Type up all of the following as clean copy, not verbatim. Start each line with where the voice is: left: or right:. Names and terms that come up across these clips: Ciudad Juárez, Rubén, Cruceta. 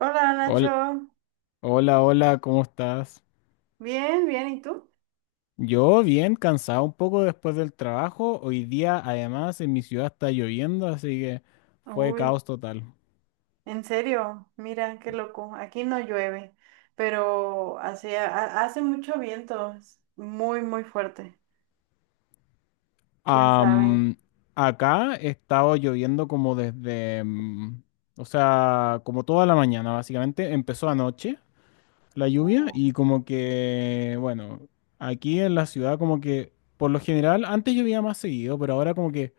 right: Hola
left: Hola,
right: Nacho,
left: hola, hola, ¿cómo estás?
right: bien, bien, ¿y tú?
left: Yo bien, cansado un poco después del trabajo. Hoy día, además, en mi ciudad está lloviendo, así que fue
right: Uy,
left: caos total.
right: en serio, mira, qué loco, aquí no llueve, pero hace mucho viento, es muy, muy fuerte, quién sabe.
left: Am, Acá he estado lloviendo como desde, o sea, como toda la mañana, básicamente. Empezó anoche la lluvia y como que, bueno, aquí en la ciudad como que, por lo general, antes llovía más seguido, pero ahora como que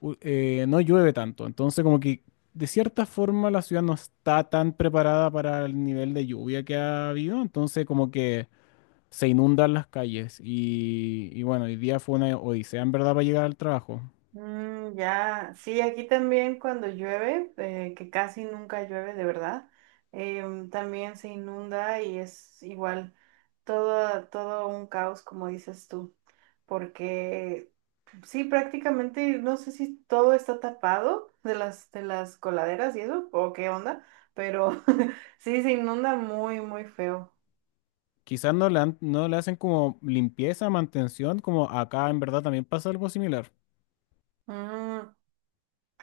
left: no llueve tanto. Entonces, como que de cierta forma la ciudad no está tan preparada para el nivel de lluvia que ha habido. Entonces, como que se inundan las calles. Y bueno, hoy día fue una odisea en verdad para llegar al trabajo.
right: Mm, ya, sí, aquí también cuando llueve, que casi nunca llueve de verdad, también se inunda y es igual todo un caos, como dices tú, porque sí, prácticamente no sé si todo está tapado de las coladeras y eso, o qué onda, pero sí, se inunda muy, muy feo.
left: Quizás no le hacen como limpieza, mantención, como acá en verdad también pasa algo similar.
right: Mm,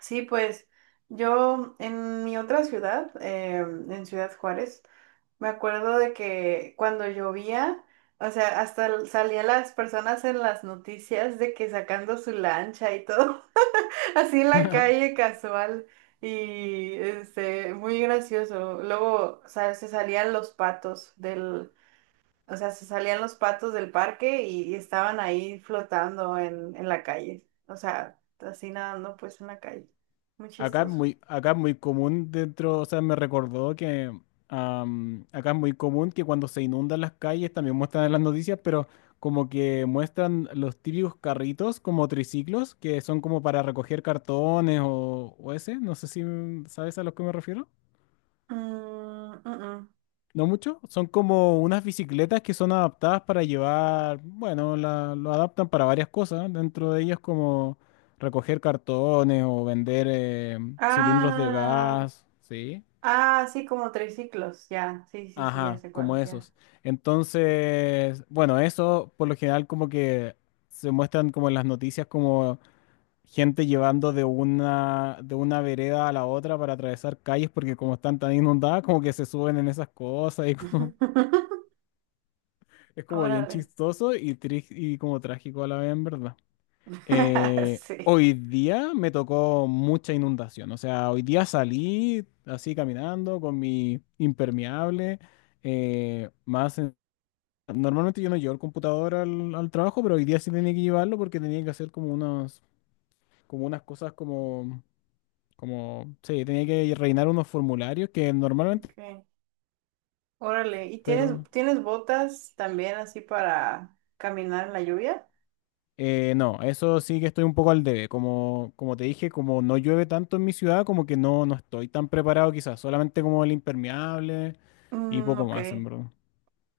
right: sí, pues yo en mi otra ciudad, en Ciudad Juárez, me acuerdo de que cuando llovía, o sea, salían las personas en las noticias de que sacando su lancha y todo, así en la calle casual y muy gracioso. Luego, o sea, se salían los patos del parque y estaban ahí flotando en la calle, o sea, así nadando pues en la calle. Muy chistoso.
left: Acá es muy común dentro, o sea, me recordó que acá es muy común que cuando se inundan las calles también muestran en las noticias, pero como que muestran los típicos carritos como triciclos que son como para recoger cartones o ese, no sé si sabes a lo que me refiero.
right: Mm, mm, mm.
left: No mucho, son como unas bicicletas que son adaptadas para llevar, bueno, lo adaptan para varias cosas, dentro de ellas como recoger cartones o vender cilindros de
right: Ah.
left: gas, ¿sí?
right: Ah, sí, como triciclos, ya. Sí, sí, sí, ya
left: Ajá,
right: sé
left: como
right: cuál, ya.
left: esos. Entonces, bueno, eso por lo general como que se muestran como en las noticias como gente llevando de una vereda a la otra para atravesar calles porque como están tan inundadas como que se suben en esas cosas y como, es como bien
right: Órale.
left: chistoso y como trágico a la vez en verdad. Eh,
right: Sí.
left: hoy día me tocó mucha inundación, o sea, hoy día salí así caminando con mi impermeable. Eh, más... Normalmente yo no llevo el computador al trabajo, pero hoy día sí tenía que llevarlo porque tenía que hacer como unas cosas como, sí, tenía que rellenar unos formularios que normalmente,
right: Okay. Órale. ¿Y
left: pero
right: tienes botas también así para caminar en la lluvia?
left: no, eso sí que estoy un poco al debe. Como te dije, como no llueve tanto en mi ciudad, como que no estoy tan preparado quizás, solamente como el impermeable y
right: Mm,
left: poco
right: ok.
left: más, en verdad.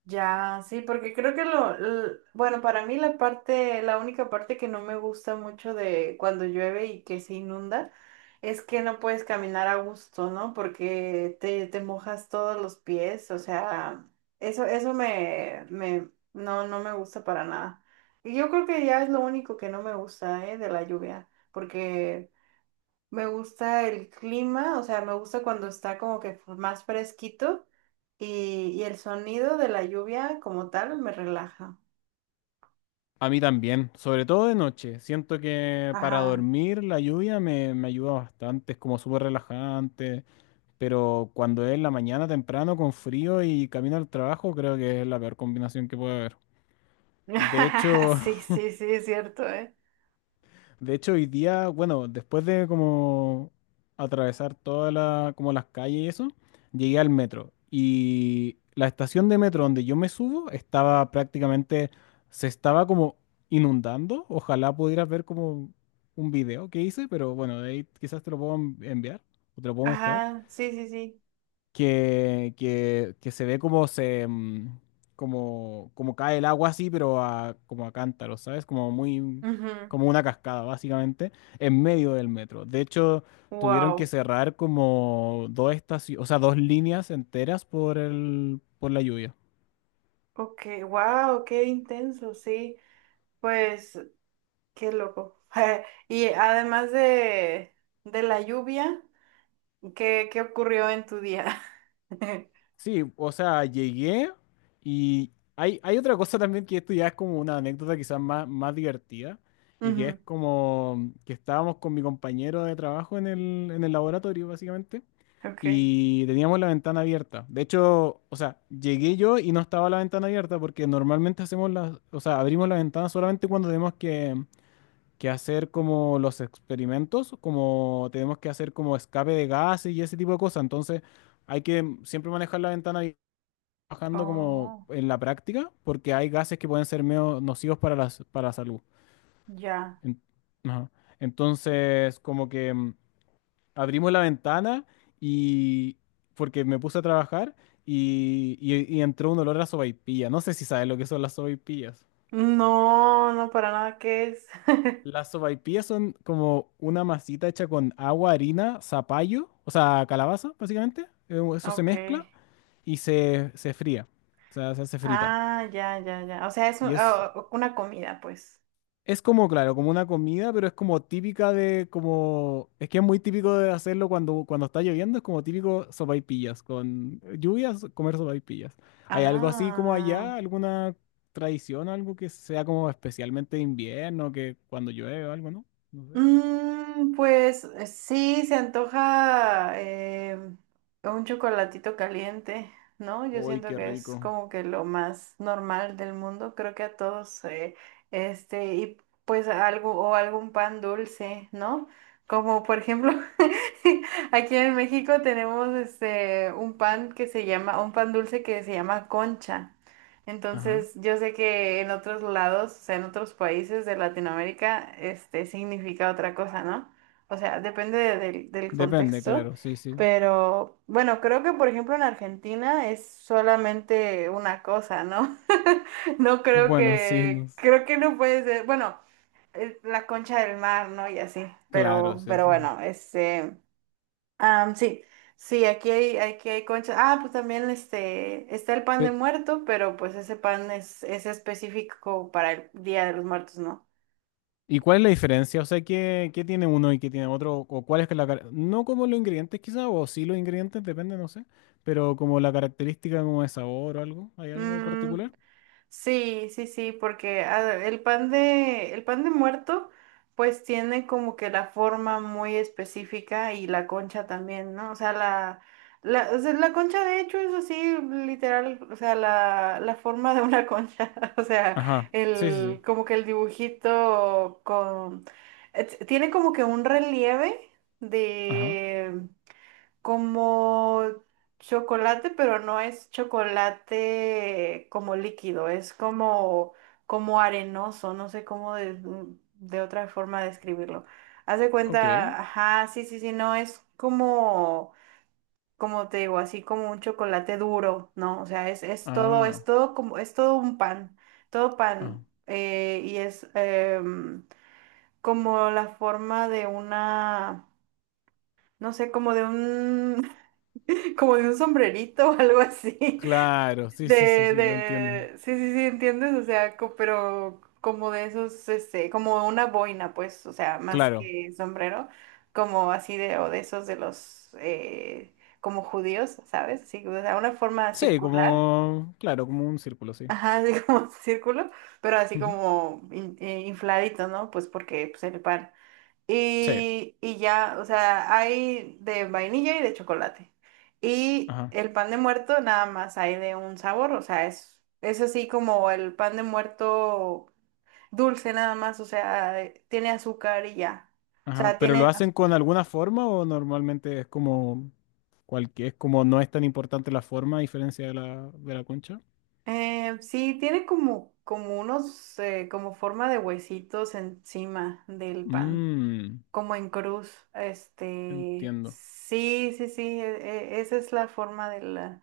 right: Ya, sí, porque creo que bueno, para mí la única parte que no me gusta mucho de cuando llueve y que se inunda es que no puedes caminar a gusto, ¿no? Porque te mojas todos los pies, o sea, no, no me gusta para nada. Y yo creo que ya es lo único que no me gusta, ¿eh? De la lluvia, porque me gusta el clima, o sea, me gusta cuando está como que más fresquito y el sonido de la lluvia como tal me relaja.
left: A mí también, sobre todo de noche. Siento que para
right: Ajá.
left: dormir la lluvia me ayuda bastante, es como súper relajante. Pero cuando es en la mañana temprano con frío y camino al trabajo, creo que es la peor combinación que puede haber. De hecho,
right: Sí, sí, sí, es cierto, ¿eh?
left: de hecho hoy día, bueno, después de como atravesar todas como las calles y eso, llegué al metro. Y la estación de metro donde yo me subo estaba prácticamente, se estaba como inundando. Ojalá pudieras ver como un video que hice, pero bueno, de ahí quizás te lo puedo enviar o te lo puedo mostrar.
right: Ajá, sí, sí, sí.
left: Que se ve como como cae el agua así, pero como a cántaros, ¿sabes? Como muy como una cascada, básicamente, en medio del metro. De hecho, tuvieron que
right: Wow.
left: cerrar como dos estaciones, o sea, dos líneas enteras por la lluvia.
right: Ok, wow, qué intenso, sí. Pues, qué loco. Y además de la lluvia, qué ocurrió en tu día?
left: Sí, o sea, llegué y hay otra cosa también que esto ya es como una anécdota quizás más divertida y que es
right: Ujú,
left: como que estábamos con mi compañero de trabajo en el laboratorio básicamente
right: ok.
left: y teníamos la ventana abierta. De hecho, o sea, llegué yo y no estaba la ventana abierta porque normalmente hacemos o sea, abrimos la ventana solamente cuando tenemos que hacer como los experimentos, como tenemos que hacer como escape de gases y ese tipo de cosas. Entonces, hay que siempre manejar la ventana abierta trabajando como
right: Oh,
left: en la práctica, porque hay gases que pueden ser medio nocivos para la salud.
right: ya.
left: En- ajá. Entonces, como que abrimos la ventana y porque me puse a trabajar y entró un olor a sopaipilla. No sé si sabes lo que son las sopaipillas.
right: No, no, para nada, ¿qué es?
left: Las sopaipillas son como una masita hecha con agua, harina, zapallo, o sea, calabaza, básicamente. Eso se
right: Ok.
left: mezcla y se fría, o sea, se hace frita.
right: Ah, ya, ya, ya. O sea,
left: Y es,
right: una comida, pues.
left: Es como, claro, como una comida, pero es como típica es que es muy típico de hacerlo cuando, está lloviendo, es como típico sopaipillas, con lluvias, comer sopaipillas. ¿Hay algo así como allá,
right: Ah.
left: alguna tradición, algo que sea como especialmente de invierno, que cuando llueve o algo, no? No sé.
right: Mm, pues sí, se antoja un chocolatito caliente, ¿no? Yo
left: Uy,
right: siento
left: qué
right: que es
left: rico.
right: como que lo más normal del mundo, creo que a todos, y pues algo o algún pan dulce, ¿no? Como por ejemplo, aquí en México tenemos este un pan que se llama, un pan dulce que se llama concha.
left: Ajá.
right: Entonces, yo sé que en otros lados, o sea, en otros países de Latinoamérica, este significa otra cosa, ¿no? O sea, del, del
left: Depende,
right: contexto,
left: claro, sí, sí.
right: pero bueno, creo que por ejemplo en Argentina es solamente una cosa, ¿no? No creo
left: Bueno, sí,
right: que, creo que no puede ser, bueno, la concha del mar, ¿no? Y así,
left: claro, sí,
right: pero
left: sí.
right: bueno, este... Ah, sí, sí, aquí hay conchas. Ah, pues también este, está el pan de
left: Pero,
right: muerto, pero pues ese pan es específico para el Día de los Muertos, ¿no?
left: ¿y cuál es la diferencia? O sea, ¿qué tiene uno y qué tiene otro? ¿O cuál es que no como los ingredientes quizá, o sí los ingredientes, depende, no sé? Pero como la característica como de sabor o algo. ¿Hay algo
right: Mm,
left: particular?
right: sí, sí, sí, porque el pan de muerto, pues tiene como que la forma muy específica y la concha también, ¿no? O sea, o sea, la concha de hecho es así, literal, o sea, la forma de una concha, o sea,
left: Ajá. Sí, sí, sí.
right: el, como que el dibujito con, tiene como que un relieve
left: Ajá.
right: como chocolate, pero no es chocolate como líquido, es como, como arenoso, no sé cómo de otra forma describirlo. Haz de
left: Ok.
right: cuenta, ajá, sí, sí, sí, no, es como, como te digo, así como un chocolate duro, ¿no? O sea, es todo,
left: Ah.
right: es todo un pan, todo
left: Ah.
right: pan, como la forma de una, no sé, como de un como de un sombrerito o algo así.
left: Claro. Sí, sí, sí,
right: De,
left: sí, lo entiendo.
right: sí, sí, sí, ¿entiendes? O sea, pero como de esos, este, como una boina, pues, o sea, más
left: Claro.
right: que sombrero, como así de, o de esos de los, como judíos, ¿sabes? Así, o sea, una forma
left: Sí,
right: circular,
left: como, claro, como un círculo, sí.
right: ajá, así como círculo, pero así
left: Ujú.
right: como infladito, ¿no? Pues porque, pues, el pan.
left: Sí.
right: Y ya, o sea, hay de vainilla y de chocolate. Y
left: Ajá.
right: el pan de muerto nada más hay de un sabor, o sea, es así como el pan de muerto dulce nada más, o sea, tiene azúcar y ya. O
left: Ajá,
right: sea,
left: pero ¿lo hacen con alguna forma o normalmente es como es como no es tan importante la forma a diferencia de la concha?
right: sí, tiene como, como unos, como forma de huesitos encima del pan,
left: Mmm,
right: como en cruz. Este,
left: entiendo.
right: sí, sí, sí, esa es la forma de la...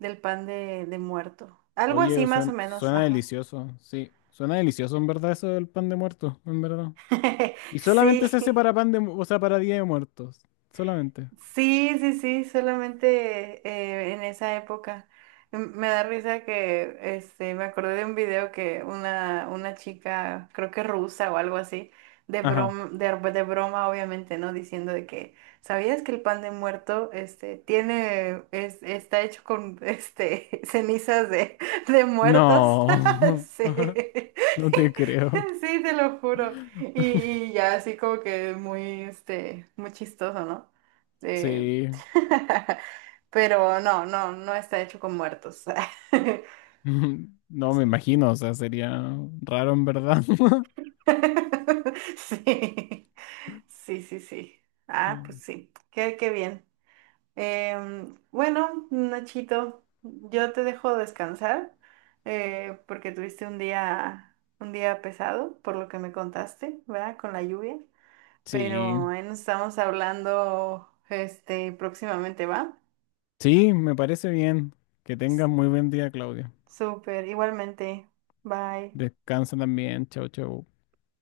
right: Del pan de muerto. Algo
left: Oye,
right: así más o menos,
left: suena,
right: ajá.
left: delicioso, sí, suena delicioso en verdad eso del pan de muerto, en verdad. Y
right: Sí,
left: solamente se hace para o sea, para Día de Muertos, solamente.
right: sí, sí, sí, solamente en esa época. Me da risa que este, me acordé de un video que una chica, creo que rusa o algo así, de
left: Ajá.
right: broma, de broma obviamente, ¿no? Diciendo de que, ¿sabías que el pan de muerto este, está hecho con este, cenizas de muertos?
left: No,
right: Sí.
left: no te creo.
right: Sí, te lo juro. Y ya así como que muy, este, muy chistoso, ¿no? Eh,
left: Sí,
right: Pero no, no, no está hecho con muertos.
left: no me
right: Sí.
left: imagino, o sea, sería raro en verdad.
right: Sí, sí, sí, sí. Ah, pues
left: Ay,
right: sí. Qué, qué bien. Bueno, Nachito, yo te dejo descansar porque tuviste un día pesado, por lo que me contaste, ¿verdad? Con la lluvia.
left: sí.
right: Pero ahí nos estamos hablando este próximamente, ¿va?
left: Sí, me parece bien. Que tengas muy buen día, Claudia.
right: Súper, igualmente. Bye.
left: Descansa también. Chau, chau.